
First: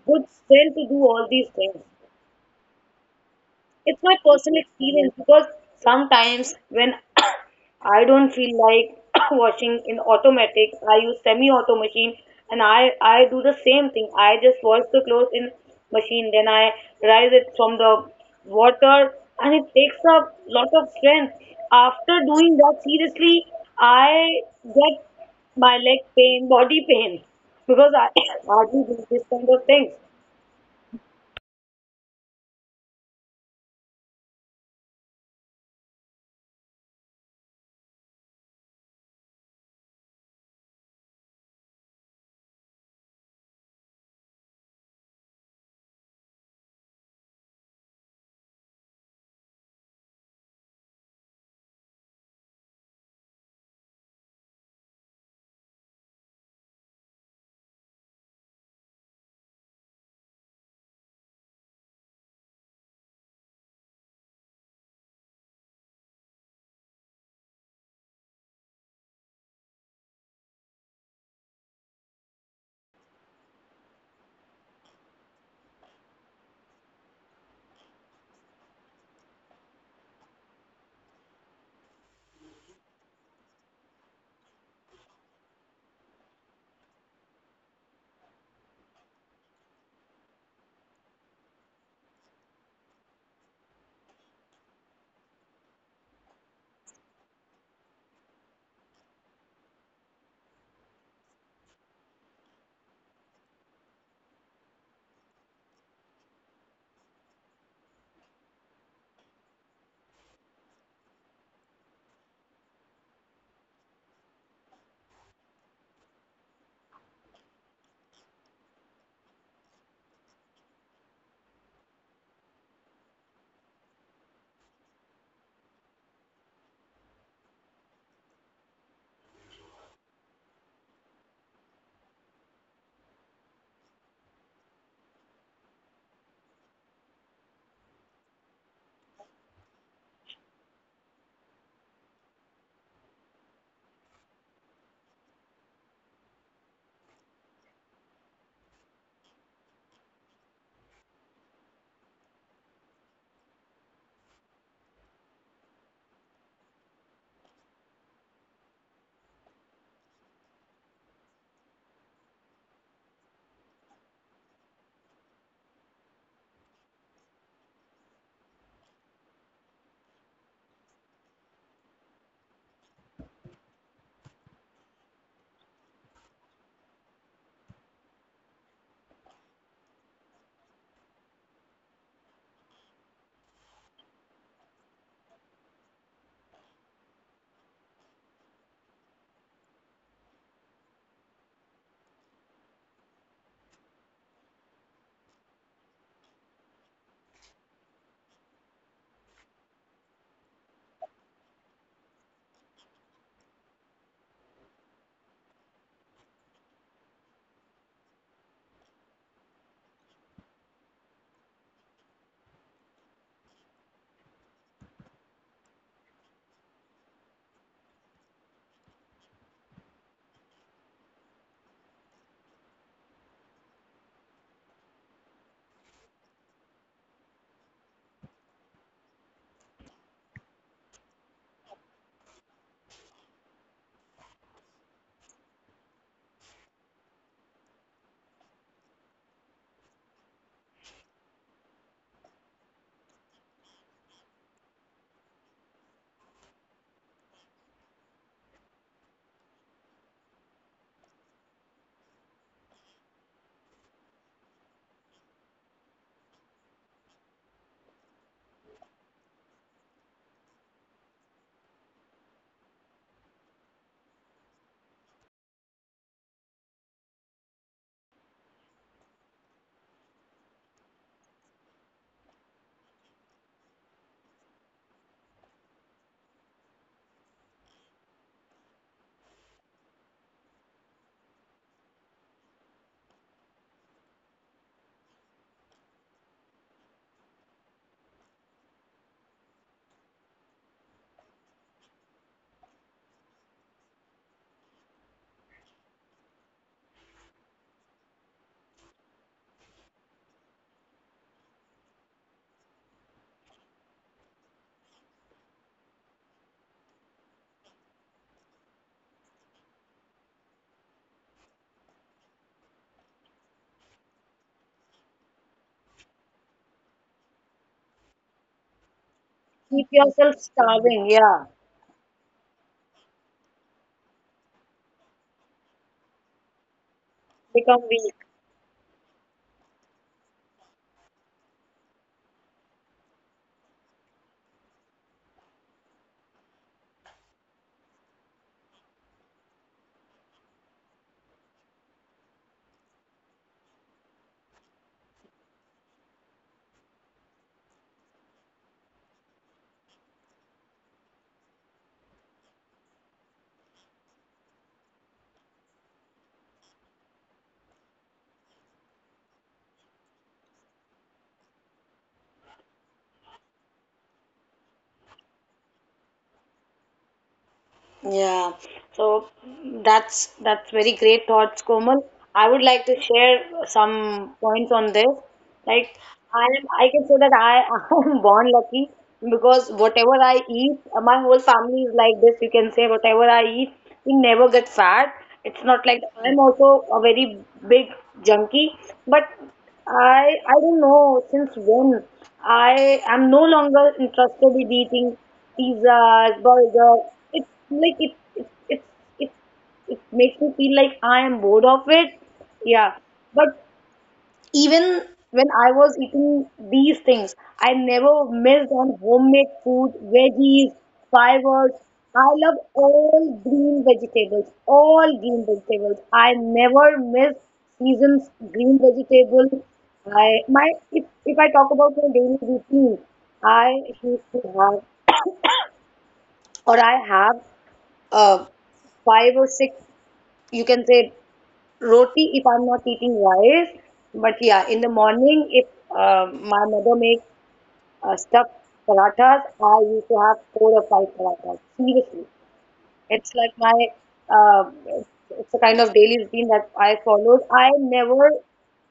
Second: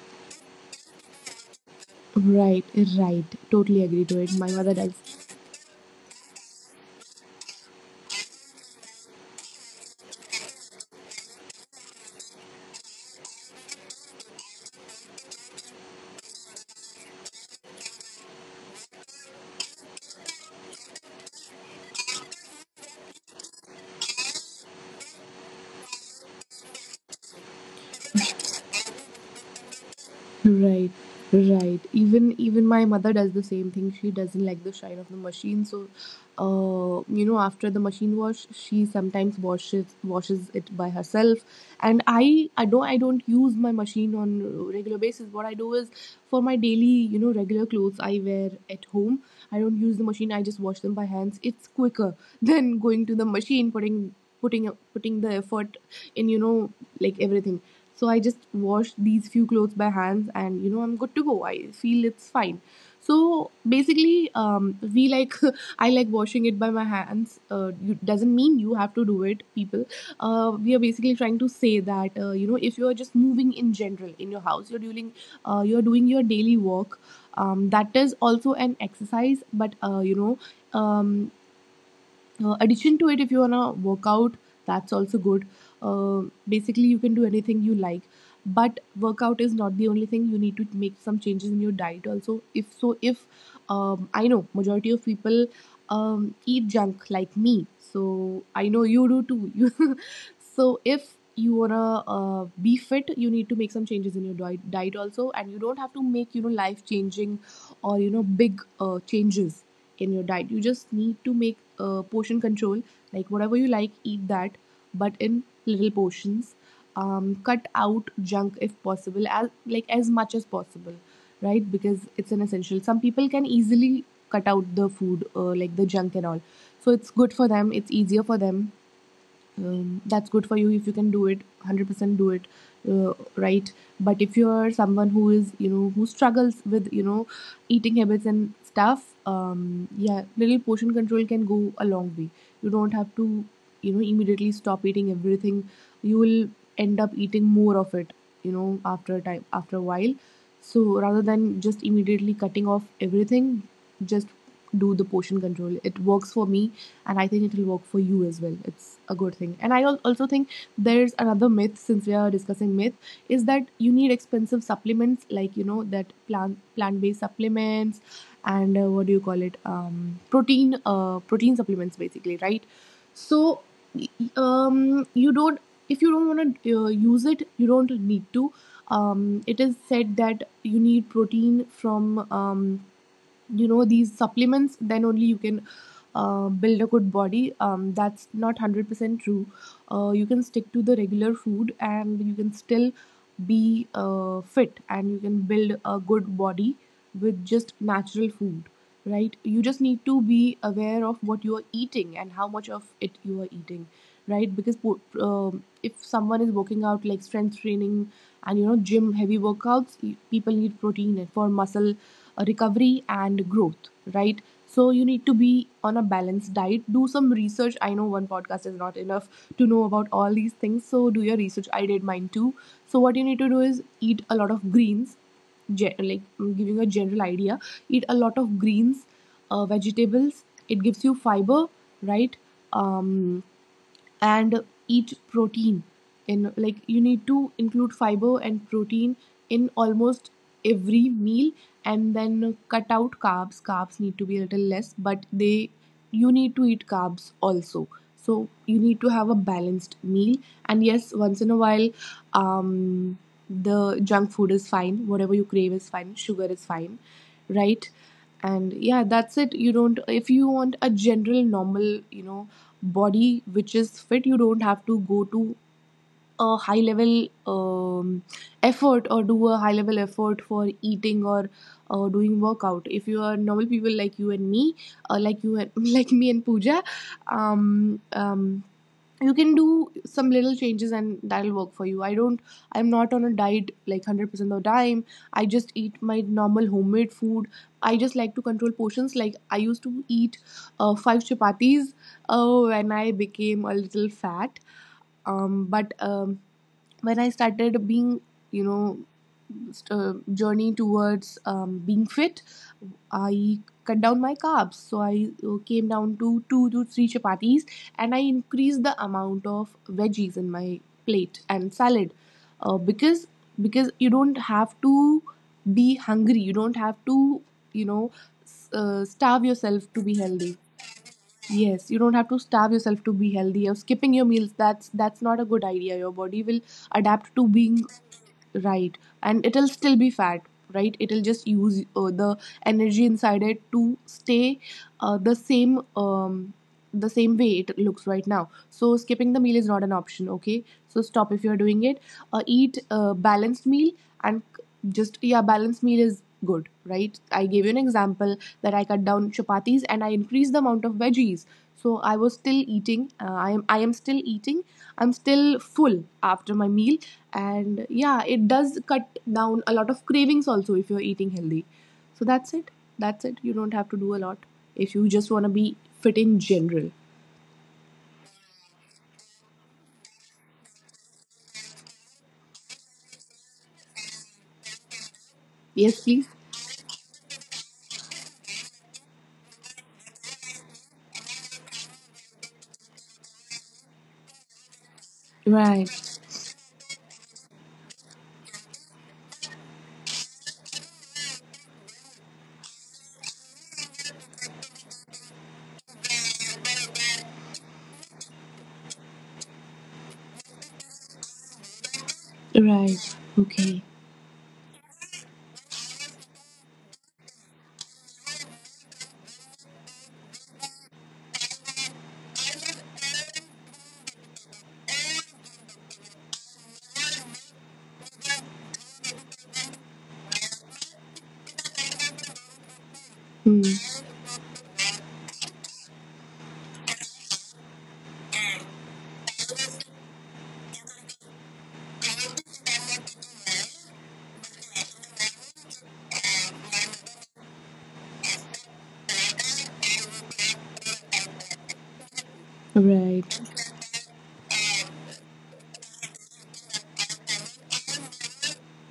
Speaker 1: good strength to do all these things.
Speaker 2: Right, right. Totally
Speaker 1: It's
Speaker 2: agree
Speaker 1: my
Speaker 2: to it. My
Speaker 1: personal
Speaker 2: mother does.
Speaker 1: experience because sometimes when I don't feel like washing in automatic, I use semi-auto machine and I do the same thing. I just wash the clothes in machine, then I rise it from the water and it takes a lot of strength. After doing that, seriously, I get my leg pain, body pain because I hardly do this kind of things.
Speaker 2: Right, right. Even my mother does the same thing. She doesn't like the shine of the machine, so you know, after the machine wash, she sometimes washes it by herself. And I don't use my machine on a regular basis. What I do is for my daily regular clothes I wear at home. I don't use the machine. I just wash them by hands. It's quicker than going to the machine putting the effort in you know like everything So I just wash these few clothes by hands, and I'm good to go. I feel it's fine. So basically, we like, I like washing it by my hands. You, doesn't mean you have to do it, people. We are basically trying to say that, if you are just moving in general in your house, you're doing your daily work. That is also an exercise, but um, addition to it, if you want to work out, that's also good. uh, Basically, you can do anything you like. But workout is not the only thing. You need to make some changes in your diet also. If, I know majority of people, eat junk like me. So I know you do too. you so if you wanna be fit, you need to make some changes in your diet also. And you don't have to make, life changing, or big changes in your diet. You just need to make, portion control, like whatever you like, eat that, but in little portions. Cut out junk if possible, as like as much as possible, right? Because it's an essential. Some people can easily cut out the food, like the junk and all. So it's good for them. It's easier for them. Um, that's good for you if you can do it, 100% do it. Right. But if you're someone who is, who struggles with, eating habits and stuff, yeah, little portion control can go a long way. You don't have to, immediately stop eating everything. You will end up eating more of it, after a time, after a while. So rather than just immediately cutting off everything, just do the portion control. It works for me, and I think it will work for you as well. It's a good thing. And I also think there's another myth, since we are discussing myth, is that you need expensive supplements, like that plant based supplements, and what do you call it, protein, protein supplements basically, right. So, you don't, if you don't want to use it, you don't need to. Um, it is said that you need protein from, these supplements, then only you can build a good body. Um, that's not 100% true. You can stick to the regular food and you can still be fit, and you can build a good body with just natural food. Right, you just need to be aware of what you are eating and how much of it you are eating. Right, because if someone is working out, like strength training, and gym, heavy workouts, people need protein for muscle recovery and growth, right. So you need to be on a balanced diet. Do some research. I know one podcast is not enough to know about all these things, so do your research. I did mine too. So what you need to do is eat a lot of greens. Like I'm giving a general idea, eat a lot of greens, vegetables. It gives you fiber, right. Um, and eat protein in, like, you need to include fiber and protein in almost every meal. And then cut out carbs. Carbs need to be a little less, but they, you need to eat carbs also. So you need to have a balanced meal. And yes, once in a while, um, the junk food is fine, whatever you crave is fine, sugar is fine, right. And yeah, that's it. You don't, if you want a general normal, body which is fit, you don't have to go to a high level effort, or do a high level effort for eating, or doing workout. If you are normal people like you and me, like you and, like me and Pooja, um, um, you can do some little changes and that'll work for you. I don't, I'm not on a diet like 100% of the time. I just eat my normal homemade food. I just like to control portions. Like, I used to eat five chapatis when I became a little fat. But when I started being, you know, journey towards, being fit, I cut down my carbs. So I came down to two to three chapatis, and I increased the amount of veggies in my plate and salad, uh, because because you don't have to be hungry. You don't have to, you know, starve
Speaker 1: Keep
Speaker 2: yourself to be
Speaker 1: yourself
Speaker 2: healthy.
Speaker 1: starving, yeah,
Speaker 2: Yes, you don't have to starve yourself to be healthy, or skipping your meals. That's not a good idea. Your body will adapt to
Speaker 1: become
Speaker 2: being.
Speaker 1: weak.
Speaker 2: Right. And it'll still be fat, right? It'll just use the energy inside it to stay the same, the same way it looks right now. So skipping the meal is not an option, okay? So stop if you're doing it. Eat a balanced meal, and just, yeah, balanced meal is good, right? I gave you an example that I cut down chapatis and I increased the amount of veggies. So I was still eating. I am still eating. I'm still full after my meal, and yeah, it does cut down a lot of cravings also if you're eating healthy. So that's it. That's it, you don't have to do a lot if you just want to be fit in general.
Speaker 1: Yeah, so that's very great thoughts, Komal. I would like to share some points on this. Like
Speaker 2: Yes, please.
Speaker 1: I am, I can say that I am born lucky because whatever I eat, my whole family is like this. You can say whatever I eat, we never get fat. It's not like
Speaker 2: Right,
Speaker 1: I'm also a very big junkie, but I don't know since when I am no longer interested in eating pizzas, burgers like it it, it makes me feel like I am bored of it. Yeah,
Speaker 2: right,
Speaker 1: but
Speaker 2: okay.
Speaker 1: even when I was eating these things, I never missed on homemade food, veggies, fibers. I love all green vegetables, all green vegetables. I never miss season's green vegetable. I my if I talk about my daily routine,
Speaker 2: Hmm.
Speaker 1: I used to have or I have uh, five or six, you can say roti if I'm not eating rice. But yeah, in the morning, if my mother makes stuffed parathas, I used to have four or five parathas. Seriously. It's
Speaker 2: Right,
Speaker 1: like my uh, it's it's a kind of daily routine that I followed. I never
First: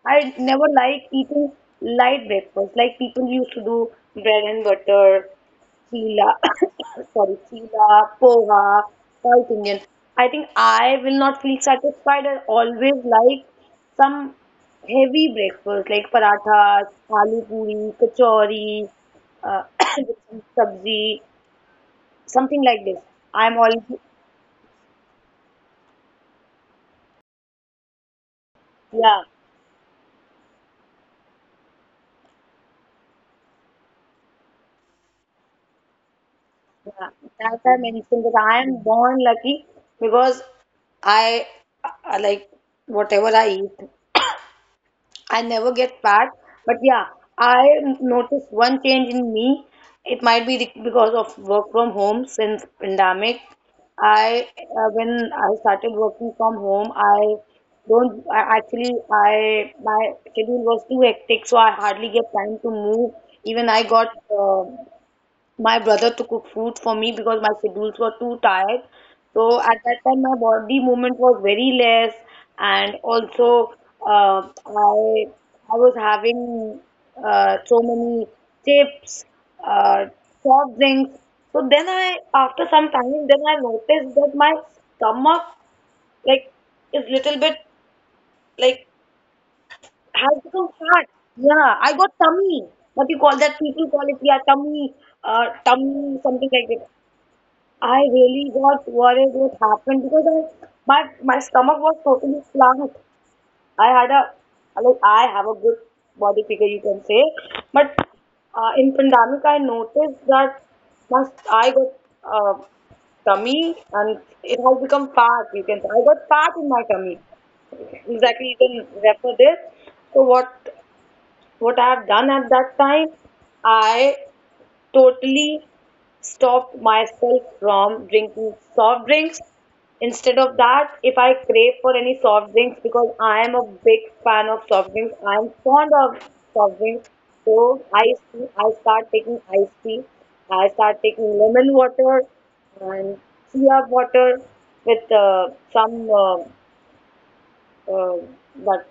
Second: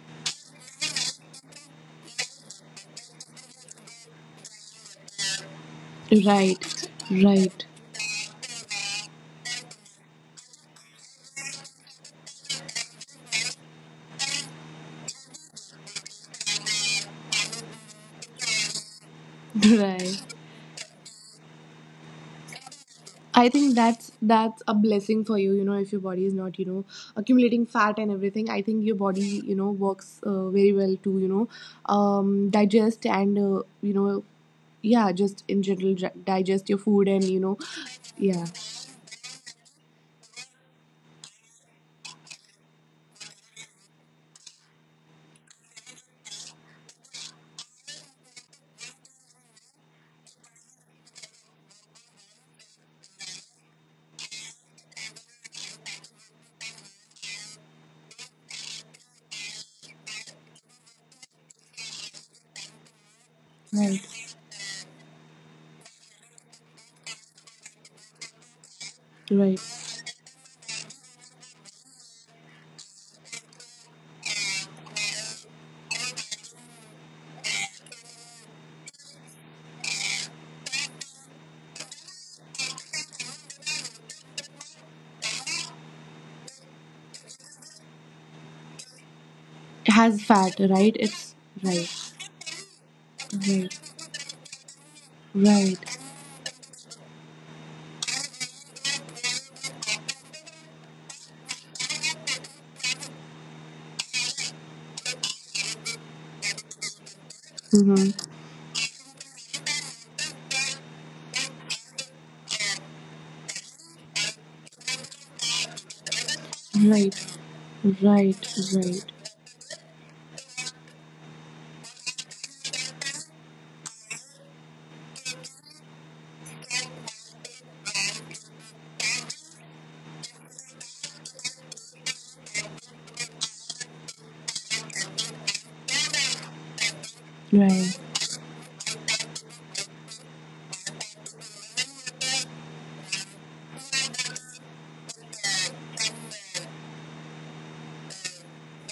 Speaker 1: I never like eating light breakfast like people used to do bread and butter, chila,
Speaker 2: right,
Speaker 1: sorry,
Speaker 2: right.
Speaker 1: chila, poha, South Indian. I think I will not feel satisfied. I always like some heavy breakfast like parathas, aloo puri, kachori, uh,
Speaker 2: Right.
Speaker 1: with some sabzi, something like this.
Speaker 2: I
Speaker 1: I'm
Speaker 2: think
Speaker 1: always
Speaker 2: that's a blessing for you. You know, if your body is not, accumulating fat and everything, I think your
Speaker 1: yeah.
Speaker 2: body, works very well to, digest and, yeah, just in general digest your food,
Speaker 1: Yeah,
Speaker 2: and,
Speaker 1: that's I mentioned that
Speaker 2: yeah,
Speaker 1: I am born lucky because I like whatever I eat, I never get fat. But yeah, I noticed one change in me. It might be because of work from home since pandemic. I When I started working from home, I don't I actually I my schedule was too hectic, so I hardly get time to move. Even I got
Speaker 2: right,
Speaker 1: uh, my brother to cook food for me because my schedules were too tired. So at
Speaker 2: right.
Speaker 1: that time, my body movement was very less, and also uh, I I was having so many chips, uh, soft drinks. So then I, after some time, then I noticed that my stomach like is little bit like
Speaker 2: It has
Speaker 1: has
Speaker 2: fat,
Speaker 1: become
Speaker 2: right?
Speaker 1: fat.
Speaker 2: It's
Speaker 1: Yeah, I got
Speaker 2: right,
Speaker 1: tummy. What you call that? People
Speaker 2: right,
Speaker 1: call it yeah tummy,
Speaker 2: right,
Speaker 1: tummy something like that. I really got worried what happened because my stomach was totally flat. I had a like I have a good body figure, you can say, but
Speaker 2: mm-hmm.
Speaker 1: in pandemic I noticed that my I got uh, tummy and it has become fat. You can say I got fat in my
Speaker 2: Right,
Speaker 1: tummy.
Speaker 2: right,
Speaker 1: Exactly, you can
Speaker 2: right,
Speaker 1: refer this. So what I have done at that time, I totally stopped myself from drinking soft drinks. Instead of that, if I crave for any soft drinks, because I am a big fan of soft drinks, I am fond of soft drinks. So
Speaker 2: right.
Speaker 1: ice tea, I start taking ice tea. I start taking lemon water and chia water with some uh, that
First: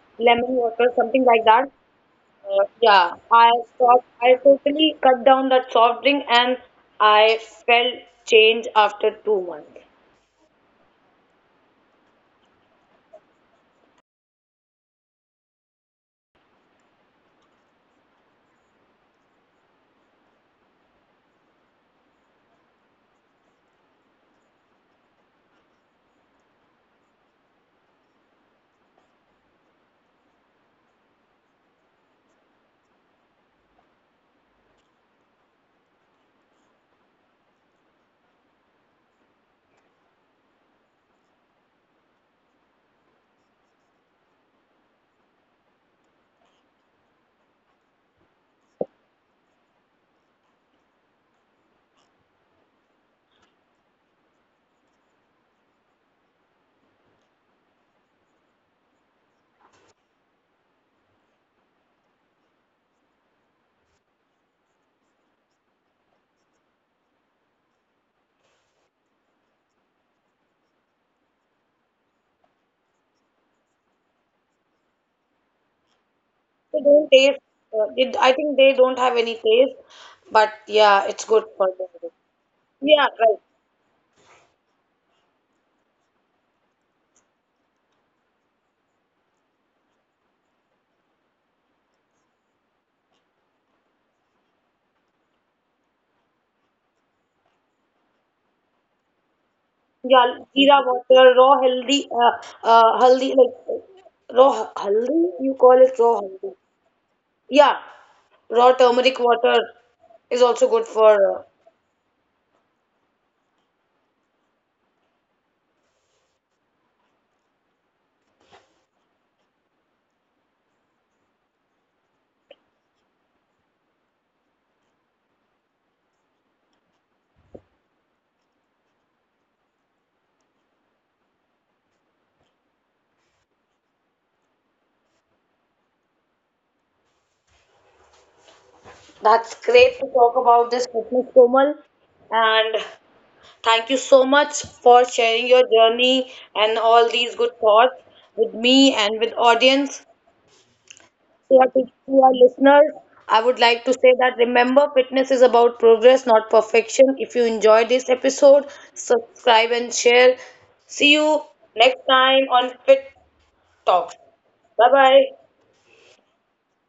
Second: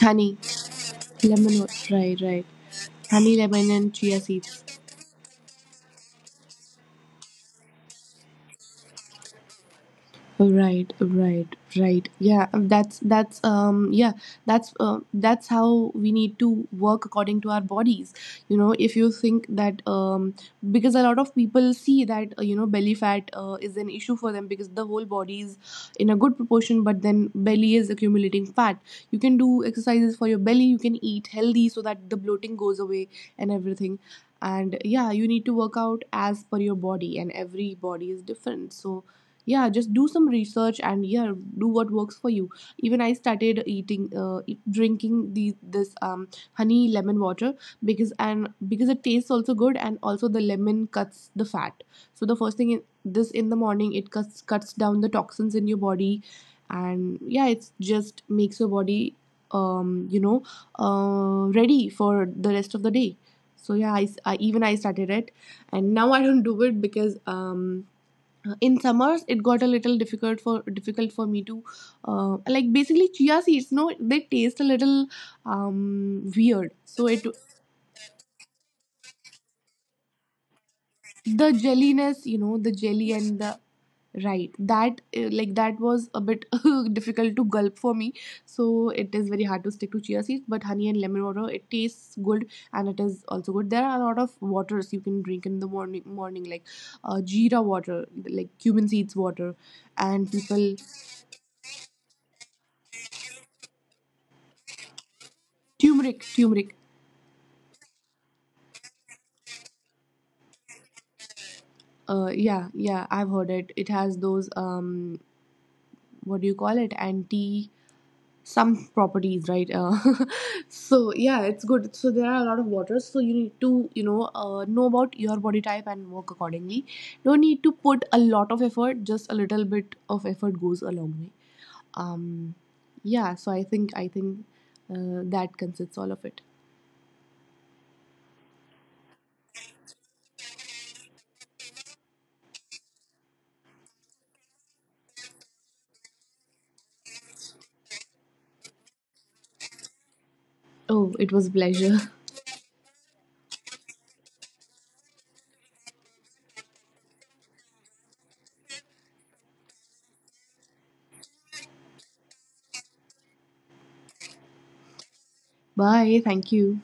Speaker 2: Honey,
Speaker 1: lemon water, something like
Speaker 2: lemon,
Speaker 1: that.
Speaker 2: right, right.
Speaker 1: Yeah,
Speaker 2: Honey,
Speaker 1: I
Speaker 2: lemon, and
Speaker 1: stopped.
Speaker 2: chia
Speaker 1: I
Speaker 2: seeds.
Speaker 1: totally cut down that soft drink, and I felt change after 2 months.
Speaker 2: Right, right, right. Yeah, that's um, yeah, that's how we need to work according to our bodies. You know, if you think that, um, because a lot of people see that, belly fat is an issue for them, because the whole body is in a good proportion, but then belly is accumulating fat. You can do exercises for your belly. You can eat healthy so that the bloating goes away and everything. And yeah, you need to work out as per your body, and every body is different. So yeah, just do some research, and yeah, do what works for you. Even I started eating, drinking the this, um, honey lemon water because, and because it tastes also good, and also the lemon cuts the fat. So the first thing in, this in the morning, it cuts down the toxins in your body, and yeah, it's just makes your body, um, uh, ready for the rest of the day. So yeah, even I started it, and now I don't do it because, um, in summers it got a little difficult for me to, like, basically chia seeds, no, they taste a little, um, weird.
Speaker 1: They
Speaker 2: So
Speaker 1: don't
Speaker 2: it,
Speaker 1: taste. I think they don't have any taste, but yeah, it's good
Speaker 2: the
Speaker 1: for the body.
Speaker 2: jelliness, you know, the
Speaker 1: Yeah,
Speaker 2: jelly
Speaker 1: right.
Speaker 2: and the, right, that, like that was a bit difficult to gulp for me. So it is very hard to stick to chia seeds, but honey and lemon water, it tastes good, and it is also good. There are a lot of waters you can drink in the morning, like jeera water, like cumin seeds water.
Speaker 1: Yeah,
Speaker 2: And
Speaker 1: jeera
Speaker 2: people,
Speaker 1: water, raw haldi, haldi like raw haldi. You call it raw
Speaker 2: turmeric,
Speaker 1: haldi?
Speaker 2: turmeric.
Speaker 1: Yeah, raw turmeric water is also good for.
Speaker 2: Yeah, yeah, I've heard it. It has those, what do you call it? Anti, some properties, right? So yeah, it's good. So there are a lot of waters. So you need to, you know about your body type and work accordingly. Don't need to put a lot of effort. Just a little bit of effort goes a long way. Um, yeah. So I think that consists all of it.
Speaker 1: That's great to talk about this fitness, Komal, and. Thank you so much for sharing your journey and all these good thoughts with me and with audience.
Speaker 2: Oh, it was a pleasure.
Speaker 1: To our listeners, I would like to say that remember fitness is about progress, not perfection. If you enjoyed this episode, subscribe and share. See you next time on Fit Talks. Bye bye.
Speaker 2: Bye. Thank you.